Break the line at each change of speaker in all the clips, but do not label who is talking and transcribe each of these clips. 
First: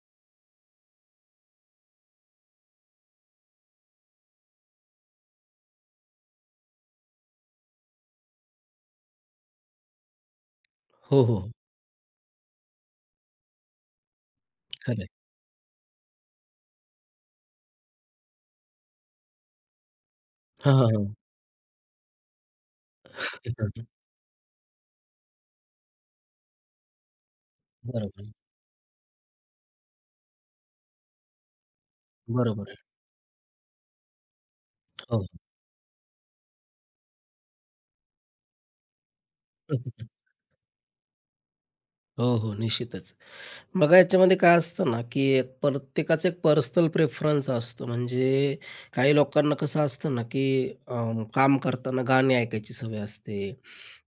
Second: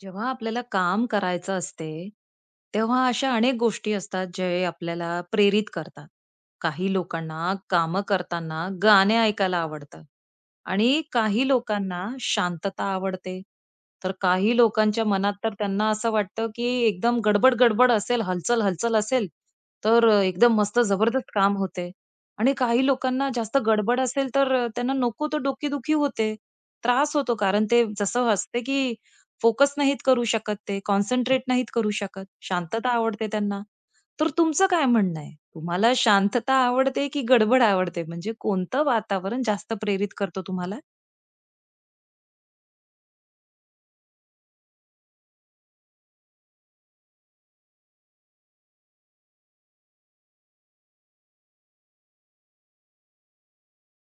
जेव्हा आपल्याला काम करायचं असते, तेव्हा अशा अनेक गोष्टी असतात जे आपल्याला प्रेरित करतात. काही लोकांना कामं करताना गाणे ऐकायला आवडतं आणि
हो, हो.
काही लोकांना शांतता आवडते. तर काही
खरं
लोकांच्या
आहे.
मनात तर त्यांना असं वाटतं, की एकदम गडबड-गडबड असेल, हलचल-हलचल असेल, तर एकदम
हां,
मस्त
हां, हां.
जबरदस्त काम होते. आणि काही लोकांना जास्त गडबड असेल, तर त्यांना नको तो डोकेदुखी होते, त्रास होतो. कारण ते
बरोबर
जसं
आहे.
असते, की फोकस नाहीत करू शकत ते, कॉन्सन्ट्रेट नाहीत करू शकत.
बरोबर आहे.
शांतता आवडते त्यांना. तर तुमचं काय म्हणणं
हो.
आहे? तुम्हाला शांतता आवडते की गडबड आवडते? म्हणजे कोणतं वातावरण जास्त प्रेरित करतो तुम्हाला?
हो, हो. निश्चितच. बघा याच्यामध्ये काय असतं ना, की एक प्रत्येकाचा एक पर्सनल प्रेफरन्स असतो. म्हणजे काही लोकांना कसं असतं ना, की अ, काम करताना गाणी ऐकायची सवय असते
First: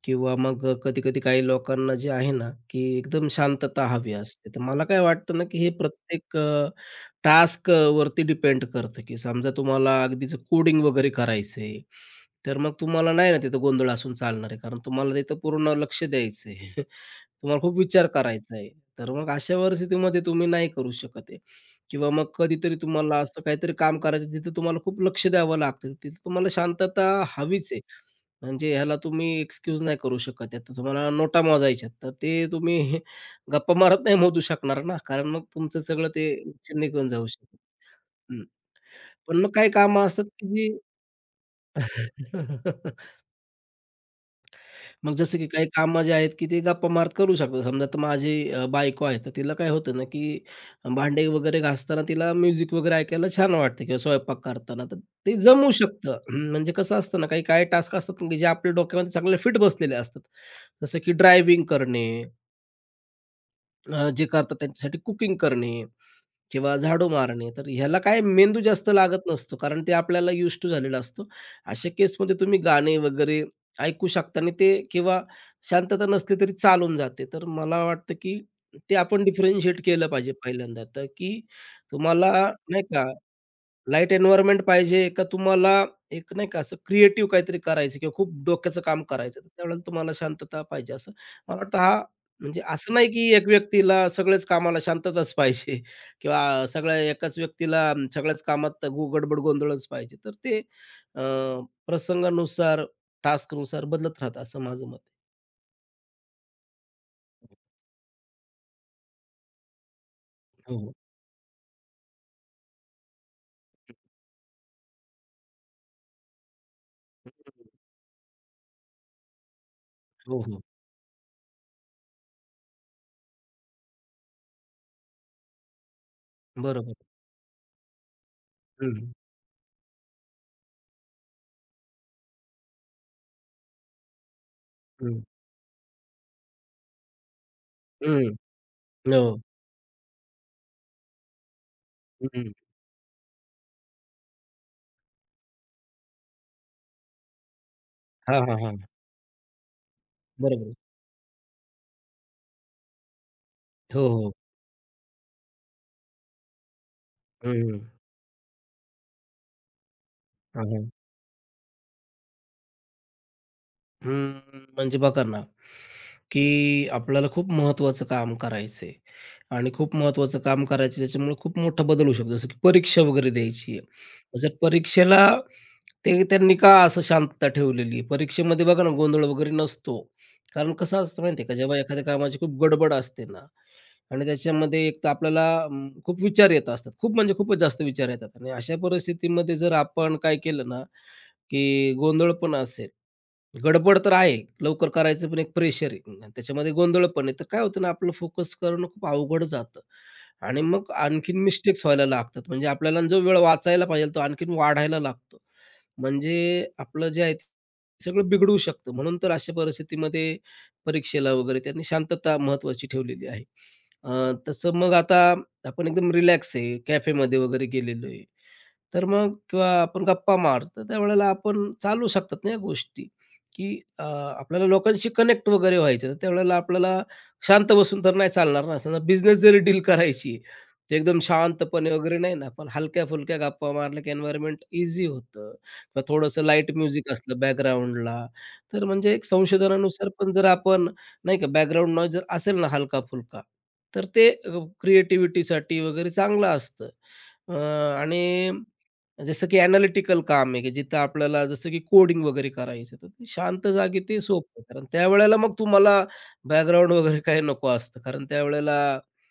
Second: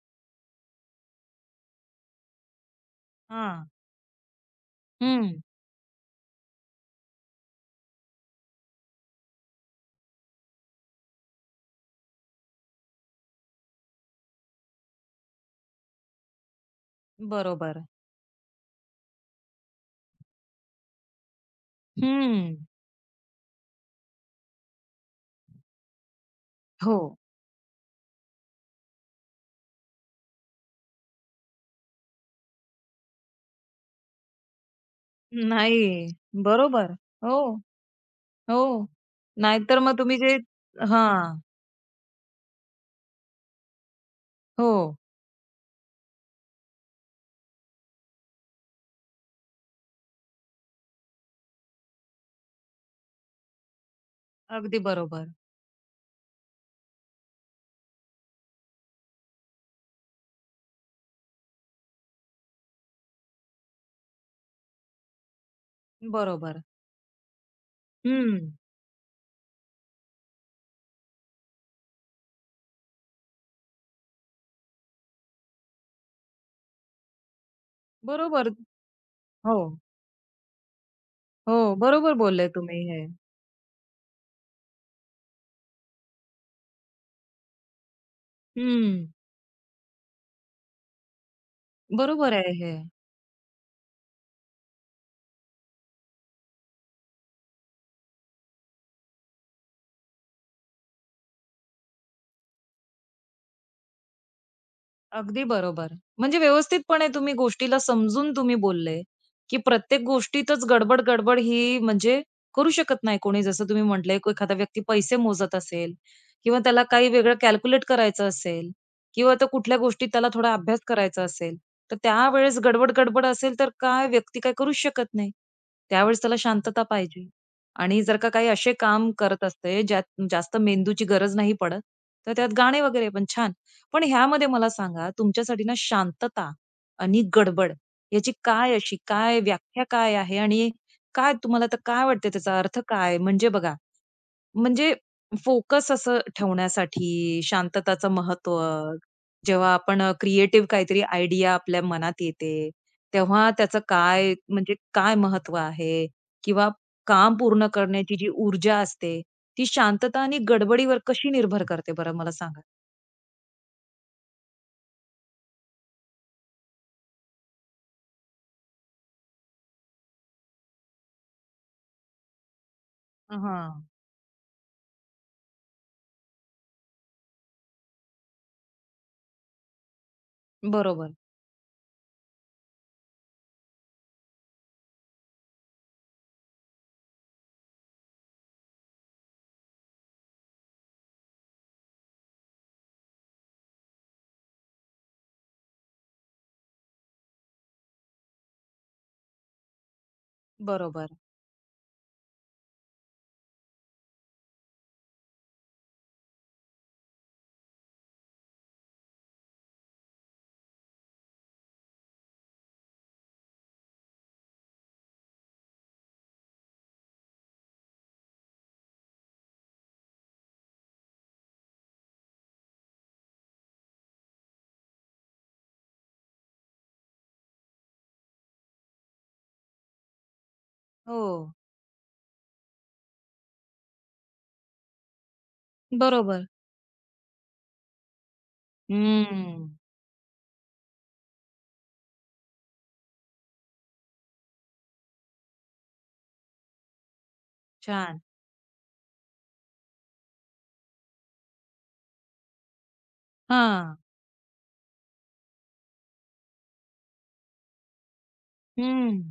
किंवा मग कधी-कधी काही लोकांना जे आहे ना, की एकदम
हां.
शांतता हवी असते. तर मला काय
हं.
वाटतं ना, की हे प्रत्येक टास्क वरती डिपेंड करतं, की समजा तुम्हाला अगदीच कोडिंग वगैरे करायचंय तर मग तुम्हाला नाही ना तिथं गोंधळ असून चालणार आहे. कारण तुम्हाला तिथं पूर्ण लक्ष द्यायचं आहे. तुम्हाला खूप
बरोबर.
विचार करायचा आहे. तर मग अशा परिस्थितीमध्ये तुम्ही नाही करू शकत आहे किंवा मग
हं.
कधीतरी तुम्हाला असं काहीतरी काम करायचं तिथं तुम्हाला खूप लक्ष द्यावं लागतं. तिथं तुम्हाला
हो.
शांतता हवीच आहे. म्हणजे ह्याला तुम्ही एक्सक्यूज नाही करू शकत आहे. तर तुम्हाला नोटा मोजायच्यात तर ते तुम्ही गप्पा मारत नाही मोजू शकणार ना. कारण मग तुमचं
नाही.
सगळं ते लक्ष
बरोबर.
निघून जाऊ
हो,
शकतं.
हो.
पण मग काही
नाहीतर मग
कामं
तुम्ही
असतात
जे
की जी
हां. हो.
मग जसं की काही कामं जे आहेत, की ते गप्पा मारत करू शकतो. समजा तर माझी बायको आहे, तर तिला काय होतं ना, की भांडे वगैरे घासताना तिला म्युझिक वगैरे ऐकायला छान वाटतं किंवा स्वयंपाक
अगदी
करताना, तर
बरोबर.
ते जमू शकतं. हं, म्हणजे कसं असतं ना, काही काही टास्क असतात ना, जे आपल्या डोक्यामध्ये चांगले फिट बसलेले असतात. जसं की ड्रायव्हिंग करणे, जे करतात त्यांच्यासाठी कुकिंग करणे
बरोबर.
किंवा झाडू मारणे. तर ह्याला काय
हं.
मेंदू जास्त लागत नसतो, कारण ते आपल्याला युज्ड टू झालेला असतो. अशा केसमध्ये तुम्ही गाणे वगैरे ऐकू शकता आणि ते किंवा शांतता नसली तरी चालून जाते. तर मला वाटतं, की
बरोबर.
ते आपण
हो.
डिफरन्शिएट केलं पाहिजे पहिल्यांदा, तर की
हो, बरोबर
तुम्हाला
बोलले
नाही
तुम्ही हे.
का लाईट एन्व्हायर्नमेंट पाहिजे का तुम्हाला एक नाही का असं क्रिएटिव्ह काहीतरी करायचं किंवा खूप डोक्याचं काम
हं.
करायचं, तर त्यावेळेला तुम्हाला शांतता पाहिजे असं. मला वाटतं हा
बरोबर आहे
म्हणजे
हे.
असं नाही की एक व्यक्तीला सगळ्याच कामाला शांतताच पाहिजे किंवा सगळ्या एकाच व्यक्तीला सगळ्याच कामात गडबड गोंधळच पाहिजे. तर ते अ, प्रसंगानुसार, टास्कनुसार बदलत राहतं असं माझं मत आहे.
अगदी बरोबर. म्हणजे व्यवस्थितपणे तुम्ही गोष्टीला समजून तुम्ही बोलले, की प्रत्येक गोष्टीतच
हो, हो.
गडबड-गडबड ही म्हणजे करू शकत नाही कोणी. जसं तुम्ही म्हटले, एखादा व्यक्ती पैसे मोजत असेल किंवा त्याला काही वेगळं कॅल्क्युलेट करायचं असेल किंवा तो कुठल्या गोष्टीत त्याला
हो,
थोडा
हो.
अभ्यास करायचा असेल, तर त्यावेळेस गडबड-गडबड असेल, तर काय व्यक्ती काय करूच शकत नाही. त्यावेळेस त्याला शांतता
बरोबर.
पाहिजे. आणि जर का काही असे
हं,
काम
हं,
करत असते, ज्यात जास्त मेंदूची गरज नाही पडत, तर त्यात गाणे वगैरे पण छान. पण ह्यामध्ये मला सांगा,
हं,
तुमच्यासाठी ना शांतता आणि गडबड याची काय अशी
हो.
काय व्याख्या काय आहे? आणि काय तुम्हाला तर काय वाटते
हं.
त्याचा अर्थ काय? म्हणजे बघा, म्हणजे फोकस असं ठेवण्यासाठी शांतताचं
हां, हां,
महत्त्व,
हां.
जेव्हा आपण क्रिएटिव्ह
बरोबर.
काहीतरी आयडिया आपल्या मनात येते, तेव्हा त्याचं
हो, हो.
काय म्हणजे काय महत्त्व आहे? किंवा काम
हं,
पूर्ण
हं.
करण्याची जी ऊर्जा असते, ती शांतता आणि
हां,
गडबडीवर कशी निर्भर करते बरं मला सांगा?
हम्म, म्हणजे बघा ना, की आपल्याला खूप महत्त्वाचं काम करायचं आहे आणि खूप महत्त्वाचं काम करायचं आहे, त्याच्यामुळे खूप मोठा बदल होऊ शकतो. जसं की परीक्षा वगैरे द्यायची आहे.
हां.
मग जर परीक्षेला ते त्यांनी का असं शांतता ठेवलेली आहे? परीक्षेमध्ये बघा ना, गोंधळ वगैरे नसतो. कारण कसं
बरोबर.
असतं माहिती आहे का, जेव्हा एखाद्या कामाची खूप गडबड असते ना आणि त्याच्यामध्ये एक तर आपल्याला खूप विचार येत असतात. खूप म्हणजे खूपच जास्त विचार येतात आणि अशा परिस्थितीमध्ये जर आपण काय केलं ना, की गोंधळ पण असेल गडबड तर आहे. लवकर करायचं पण एक प्रेशर आहे. अन् त्याच्यामध्ये गोंधळ पण आहे. तर काय होतं ना, आपलं फोकस करणं खूप अवघड जातं आणि मग
बरोबर.
आणखीन मिस्टेक्स व्हायला लागतात. म्हणजे आपल्याला जो वेळ वाचायला पाहिजे तो आणखीन वाढायला लागतो. म्हणजे आपलं जे आहे ते सगळं बिघडू शकतं. म्हणून तर अशा परिस्थितीमध्ये परीक्षेला वगैरे त्यांनी शांतता महत्त्वाची ठेवलेली आहे. तसं मग आता आपण एकदम रिलॅक्स आहे, कॅफेमध्ये वगैरे गेलेलो आहे. तर मग किंवा आपण गप्पा मारतो, त्यावेळेला आपण चालू शकतात ना या गोष्टी. की आपल्याला लोकांशी कनेक्ट वगैरे व्हायचं. तर त्यावेळेला आपल्याला शांत बसून तर नाही चालणार ना. समजा बिझनेस जरी डील करायची आहे, तर एकदम
हो.
शांतपणे वगैरे नाही ना, पण हलक्या-फुलक्या गप्पा मारल्या की एन्व्हायर्नमेंट ईझी होतं किंवा थोडंसं
बरोबर.
लाईट म्युझिक असलं बॅकग्राऊंडला. तर म्हणजे एक
हम्म.
संशोधनानुसार पण जर आपण नाही का बॅकग्राऊंड नॉईज जर असेल ना हलका-फुलका, तर ते क्रिएटिव्हिटीसाठी वगैरे चांगलं असतं. अ,
छान.
आणि जसं की ॲनालिटिकल काम आहे, की जिथं आपल्याला जसं की कोडिंग वगैरे करायचं आहे, तर ते शांत
हां.
जागी ते सोपं आहे. कारण त्यावेळेला मग तुम्हाला बॅकग्राऊंड वगैरे काही नको असतं. कारण त्यावेळेला
हं.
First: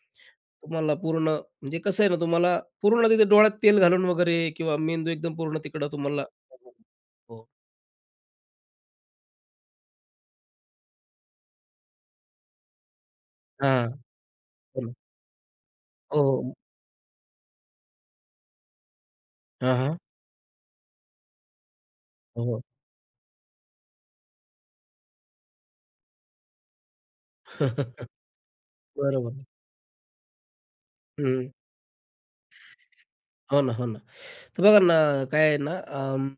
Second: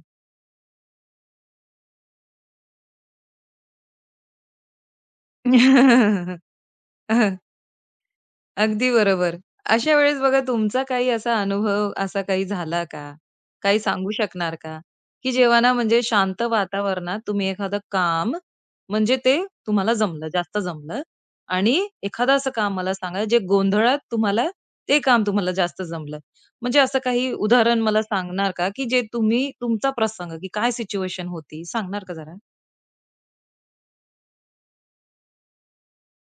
तुम्हाला पूर्ण म्हणजे कसं आहे ना, तुम्हाला पूर्ण तिथे डोळ्यात तेल घालून वगैरे किंवा मेंदू एकदम पूर्ण तिकडं तुम्हाला हो.
अगदी बरोबर. अशा वेळेस बघा तुमचा काही असा अनुभव असा काही झाला का? काही
हां.
सांगू शकणार का?
हो ना.
की जेव्हा ना म्हणजे
हो,
शांत
हो.
वातावरणात तुम्ही एखादं काम म्हणजे ते
हां,
तुम्हाला
हां.
जमलं, जास्त जमलं आणि एखादं असं
हो.
काम मला सांगा जे गोंधळात तुम्हाला ते काम तुम्हाला जास्त जमलं. म्हणजे असं काही उदाहरण मला सांगणार का? की जे
बरोबर.
तुम्ही तुमचा प्रसंग की काय सिच्युएशन
हं.
होती सांगणार का जरा?
हो ना, हो ना. तर बघा ना, काय आहे ना,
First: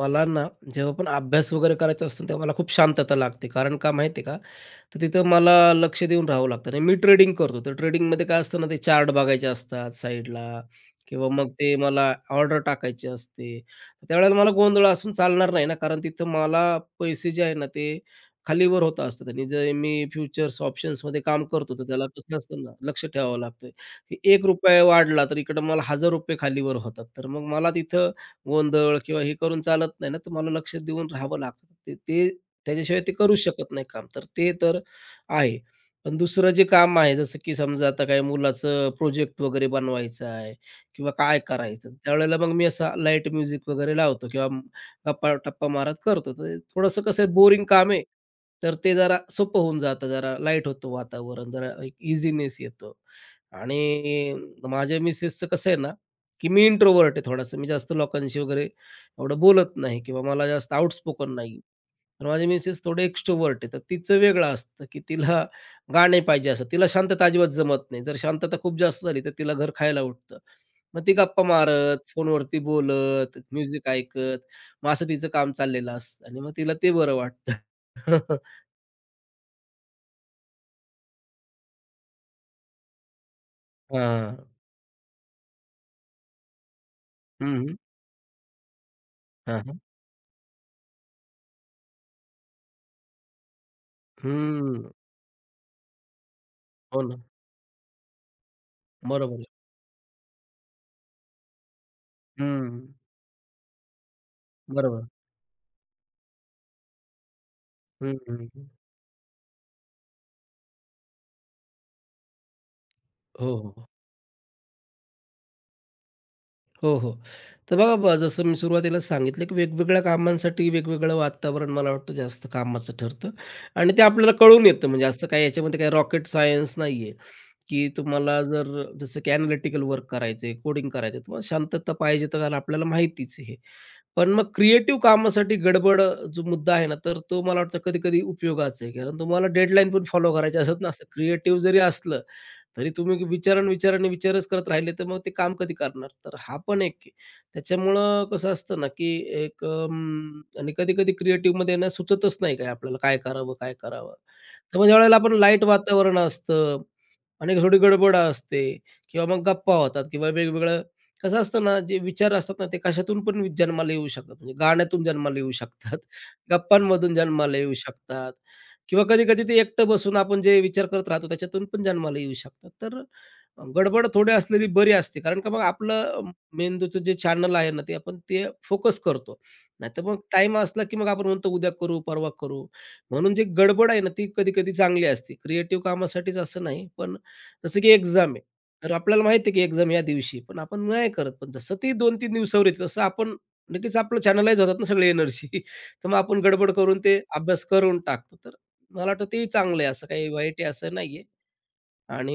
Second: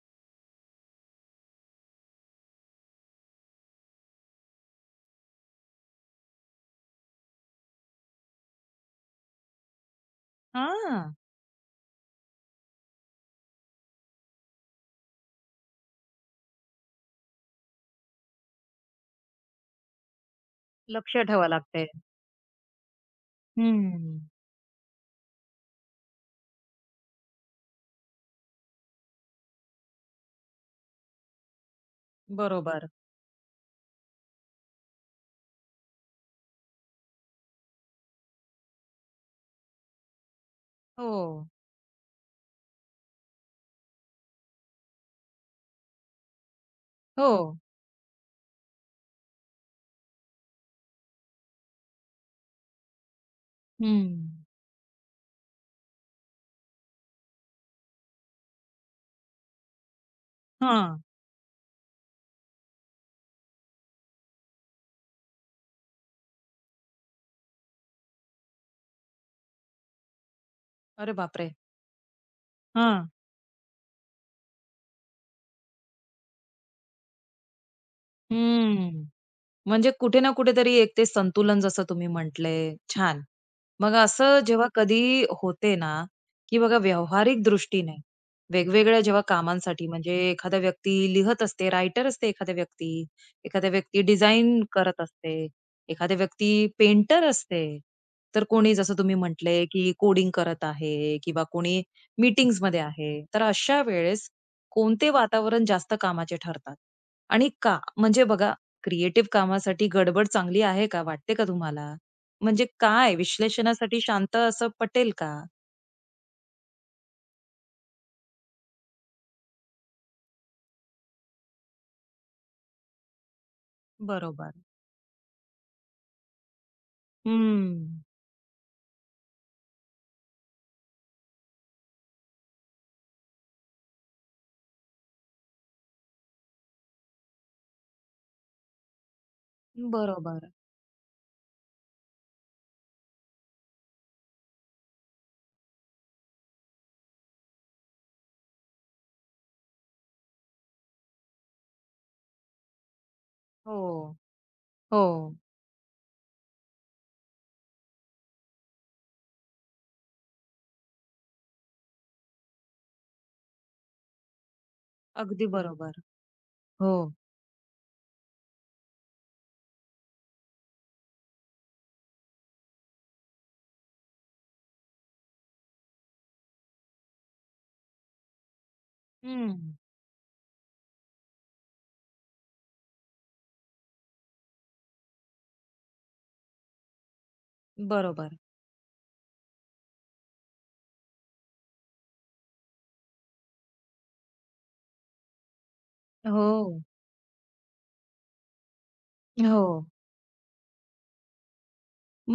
मला ना जेव्हा पण अभ्यास वगैरे करायचा असतो, तेव्हा मला खूप शांतता लागते. कारण का माहिती आहे का? तर तिथं मला लक्ष देऊन राहावं लागतं आणि मी ट्रेडिंग करतो. तर ट्रेडिंगमध्ये काय असतं ना, ते चार्ट बघायचे असतात साईडला
हां.
किंवा मग ते मला ऑर्डर टाकायची असते. त्यावेळेला मला गोंधळ असून चालणार नाही ना, कारण तिथं मला पैसे जे आहे ना, ते खालीवर होत असतात आणि जे मी फ्युचर्स
लक्ष
ऑप्शन्समध्ये काम
ठेवावं
करतो, तर
लागतंय.
त्याला कसं असतं ना, लक्ष ठेवावं लागतं. की
हं.
₹1 वाढला, तर इकडं मला ₹1000 खालीवर होतात. तर मग मला तिथं गोंधळ किंवा हे करून चालत नाही ना, तर मला लक्ष देऊन राहावं लागतं. ते ते
बरोबर.
त्याच्याशिवाय ते करूच शकत नाही काम. तर ते तर आहे. पण दुसरं जे काम आहे, जसं की समजा आता काही मुलाचं प्रोजेक्ट वगैरे बनवायचा आहे किंवा
हो.
काय करायचं, त्यावेळेला मग मी असा लाईट म्युझिक वगैरे लावतो किंवा गप्पा-टप्पा मारत करतो. तर थोडंसं कसं
हो.
आहे बोरिंग काम आहे, तर ते जरा सोपं होऊन जातं. जरा लाईट होतं वातावरण, जरा एक इझीनेस येतो.
हं.
आणि माझ्या मिसेसचं कसं आहे ना, की मी इंट्रोव्हर्ट आहे थोडासा. मी जास्त लोकांशी वगैरे एवढं बोलत नाही किंवा मला जास्त
हां.
आउटस्पोकन नाही. तर माझे मिसेस थोडे एक्स्ट्रोव्हर्ट आहे. तर तिचं वेगळं असतं, की तिला गाणे पाहिजे असतात. तिला शांतता अजिबात जमत नाही. जर शांतता खूप जास्त झाली, तर तिला घर खायला उठतं. मग ती
अरे
गप्पा
बापरे!
मारत, फोनवरती
हां.
बोलत, म्युझिक ऐकत, मग असं तिचं काम चाललेलं असतं आणि मग तिला ते बरं वाटतं.
हं. म्हणजे कुठे ना कुठेतरी एक ते संतुलन जसं तुम्ही म्हटले. छान. मग
हां.
असं जेव्हा कधी होते ना, की बघा व्यावहारिक
हं, हं.
दृष्टीने वेगवेगळ्या जेव्हा
हां, हां.
कामांसाठी म्हणजे एखादा व्यक्ती लिहत असते, रायटर असते एखादा व्यक्ती, एखादा व्यक्ती डिझाइन करत असते, एखादा व्यक्ती
हो ना.
पेंटर असते. तर कोणी जसं तुम्ही
बरोबर आहे.
म्हटले, की कोडिंग करत आहे किंवा कोणी
हं.
मीटिंग्जमध्ये आहे. तर अशा वेळेस
बरोबर.
कोणते वातावरण जास्त कामाचे ठरतात? आणि का?
हं,
म्हणजे
हं,
बघा
हं.
क्रिएटिव्ह कामासाठी गडबड चांगली आहे का? वाटते का तुम्हाला? म्हणजे काय
हो, हो.
विश्लेषणासाठी शांत असं पटेल का?
हो, हो. तर बघा जसं मी सुरुवातीला सांगितलं, की वेगवेगळ्या कामांसाठी वेगवेगळं वातावरण मला वाटतं जास्त कामाचं ठरतं आणि ते आपल्याला
बरोबर.
कळून येतं. म्हणजे असं काही याच्यामध्ये काही रॉकेट सायन्स नाहीये, की
हम्म.
तुम्हाला जर जसं की एनालिटिकल वर्क करायचंय, कोडिंग करायचंय, तुम्हाला शांतता पाहिजे तर आपल्याला माहितीच आहे पण मग क्रिएटिव्ह कामासाठी गडबड जो मुद्दा आहे ना, तर तो मला वाटतं कधी-कधी उपयोगाचा आहे. कारण तुम्हाला डेडलाईन पण फॉलो
बरोबर.
करायची असत ना, असं क्रिएटिव्ह जरी असलं, तरी तुम्ही विचार विचार आणि विचारच करत राहिले तर मग ते काम कधी करणार? तर हा पण एक आहे. त्याच्यामुळं कसं असतं ना, की एक आणि कधी-कधी क्रिएटिव्हमध्ये ना सुचतच नाही काय आपल्याला काय करावं, काय
हो.
करावं? तर मग
हो.
ज्यावेळेला आपण लाईट वातावरण असतं आणि थोडी गडबड असते किंवा मग गप्पा होतात किंवा वेगवेगळं कसं असतं ना, जे विचार असतात ना, ते कशातून पण जन्माला येऊ शकतात. म्हणजे गाण्यातून जन्माला
अगदी
येऊ शकतात,
बरोबर. हो.
गप्पांमधून जन्माला येऊ शकतात किंवा कधी-कधी ते एकटं बसून आपण जे विचार करत राहतो, त्याच्यातून पण जन्माला येऊ शकतात. तर गडबड थोडी असलेली बरी असते. कारण का मग आपलं मेंदूचं जे चॅनल आहे ना, ते आपण ते फोकस करतो.
हं.
नाहीतर मग टाईम असला, की मग आपण म्हणतो उद्या करू, परवा करू. म्हणून जी गडबड आहे ना, ती कधी-कधी चांगली असते. क्रिएटिव्ह कामासाठीच असं नाही, पण जसं की एक्झाम
बरोबर.
आहे. तर आपल्याला माहिती आहे की एक्झाम या दिवशी आहे. पण आपण नाही करत. पण जसं ती 2-3 दिवसावर येते तसं आपण लगेच आपलं चॅनलाइज होतात ना सगळी एनर्जी. तर मग आपण गडबड
हो.
करून ते अभ्यास करून टाकतो. तर मला वाटतं तेही
हो.
चांगलं आहे. असं काही वाईट आहे असं नाहीये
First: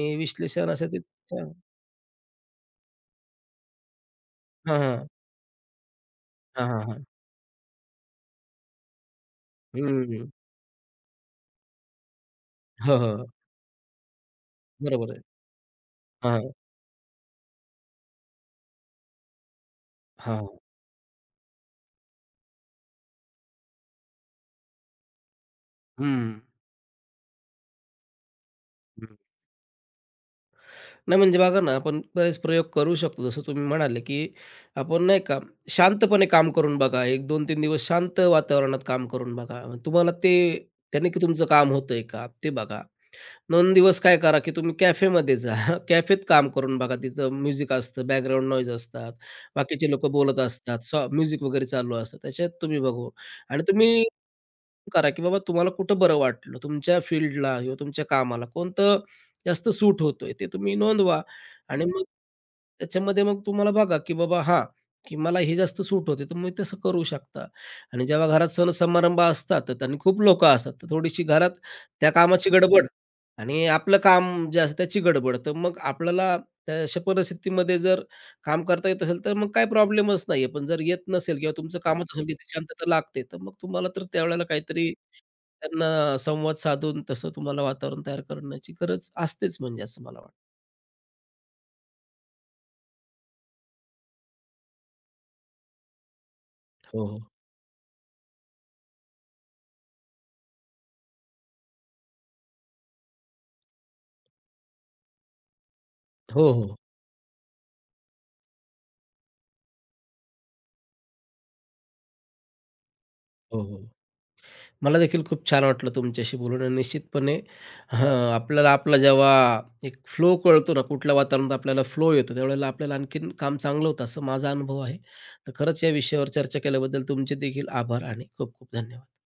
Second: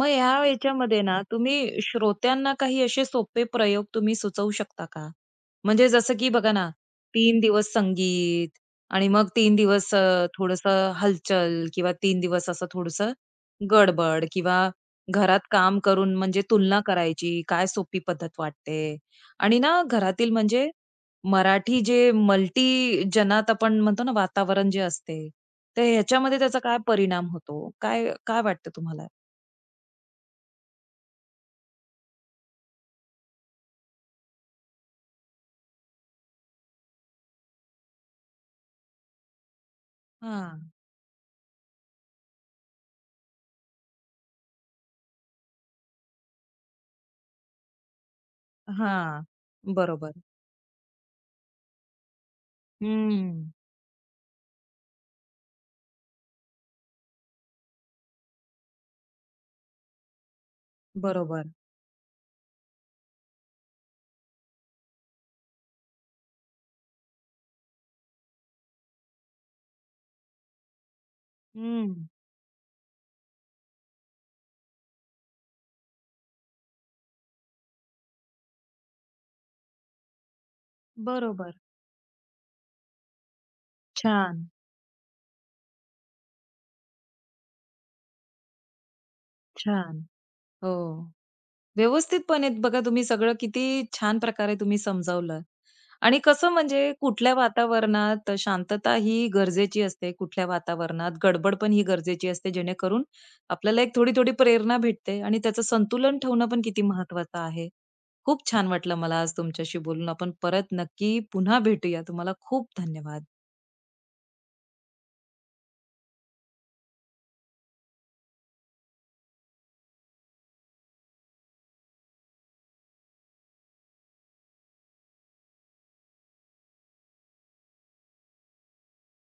मग ह्या
विश्लेषण असं ते
याच्यामध्ये ना,
छान
तुम्ही श्रोत्यांना काही असे सोपे प्रयोग तुम्ही सुचवू
हां,
शकता
हां.
का? म्हणजे जसं की बघा
हां,
ना,
हां, हां.
3 दिवस संगीत आणि मग 3 दिवस
हं.
थोडंसं हलचल किंवा 3 दिवस असं
हो,
थोडंसं
हो.
गडबड किंवा
बरोबर आहे.
घरात काम करून
हां,
म्हणजे तुलना करायची, काय सोपी पद्धत वाटते? आणि ना घरातील
हां.
म्हणजे मराठी जे मल्टी जनात आपण म्हणतो ना, वातावरण जे असते, तर ह्याच्यामध्ये
हं.
त्याचा काय परिणाम होतो? काय काय वाटतं तुम्हाला?
नाही म्हणजे बघा ना, आपण बरेच प्रयोग करू शकतो. जसं तुम्ही म्हणाले, की आपण नाही का शांतपणे काम करून बघा. 1, 2, 3 दिवस शांत वातावरणात काम करून बघा. मग तुम्हाला ते
हां.
त्याने की तुमचं काम होतंय का? ते बघा. 2 दिवस काय करा, की तुम्ही कॅफेमध्ये जा. कॅफेत काम करून बघा. तिथं म्युझिक असतं, बॅकग्राऊंड नॉईज असतात.
हां,
बाकीचे लोकं
बरोबर.
बोलत असतात. म्युझिक वगैरे चालू असतं. त्याच्यात तुम्ही बघू
हं.
आणि तुम्ही करा, की बाबा तुम्हाला कुठं बरं वाटलं, तुमच्या फील्डला किंवा तुमच्या कामाला कोणतं जास्त सूट होतोय ते तुम्ही नोंदवा
बरोबर.
आणि मग त्याच्यामध्ये मग तुम्हाला बघा, की बाबा हां, की मला हे जास्त सूट होते, तुम्ही तसं करू शकता. आणि जेव्हा घरात सण-समारंभ असतात तर आणि खूप लोकं असतात, तर थोडीशी घरात
हं.
त्या कामाची गडबड आणि आपलं काम जे असतं त्याची गडबड. तर मग आपल्याला त्या अशा परिस्थितीमध्ये जर काम करता येत असेल तर मग काही प्रॉब्लेमच नाहीये. पण जर येत नसेल किंवा
बरोबर.
तुमचं कामच असेल नक्कीच. तिथे शांतता लागते, तर मग तुम्हाला तर
छान,
त्यावेळेला काहीतरी त्यांना संवाद साधून तसं तुम्हाला वातावरण तयार करण्याची गरज असतेच म्हणजे असं
छान.
मला वाटतं.
हो. व्यवस्थितपणे बघा तुम्ही सगळं किती छान प्रकारे तुम्ही समजावलं. आणि कसं म्हणजे
हो, हो.
कुठल्या वातावरणात शांतता ही गरजेची असते, कुठल्या वातावरणात गडबड पण ही गरजेची असते, जेणेकरून आपल्याला एक थोडी-थोडी प्रेरणा भेटते आणि त्याचं संतुलन ठेवणं
हो,
पण
हो.
किती महत्त्वाचं आहे. खूप छान वाटलं मला आज तुमच्याशी बोलून. आपण परत नक्की पुन्हा भेटूया. तुम्हाला खूप धन्यवाद.
हो, हो. मला देखील खूप छान वाटलं तुमच्याशी बोलून आणि निश्चितपणे हं, आपल्याला आपला जेव्हा एक फ्लो कळतो ना, कुठल्या वातावरणात आपल्याला फ्लो येतो, त्यावेळेला आपल्याला आणखीन काम चांगलं होतं असं माझा अनुभव आहे. तर खरंच या विषयावर चर्चा केल्याबद्दल तुमचे देखील आभार आणि खूप खूप धन्यवाद.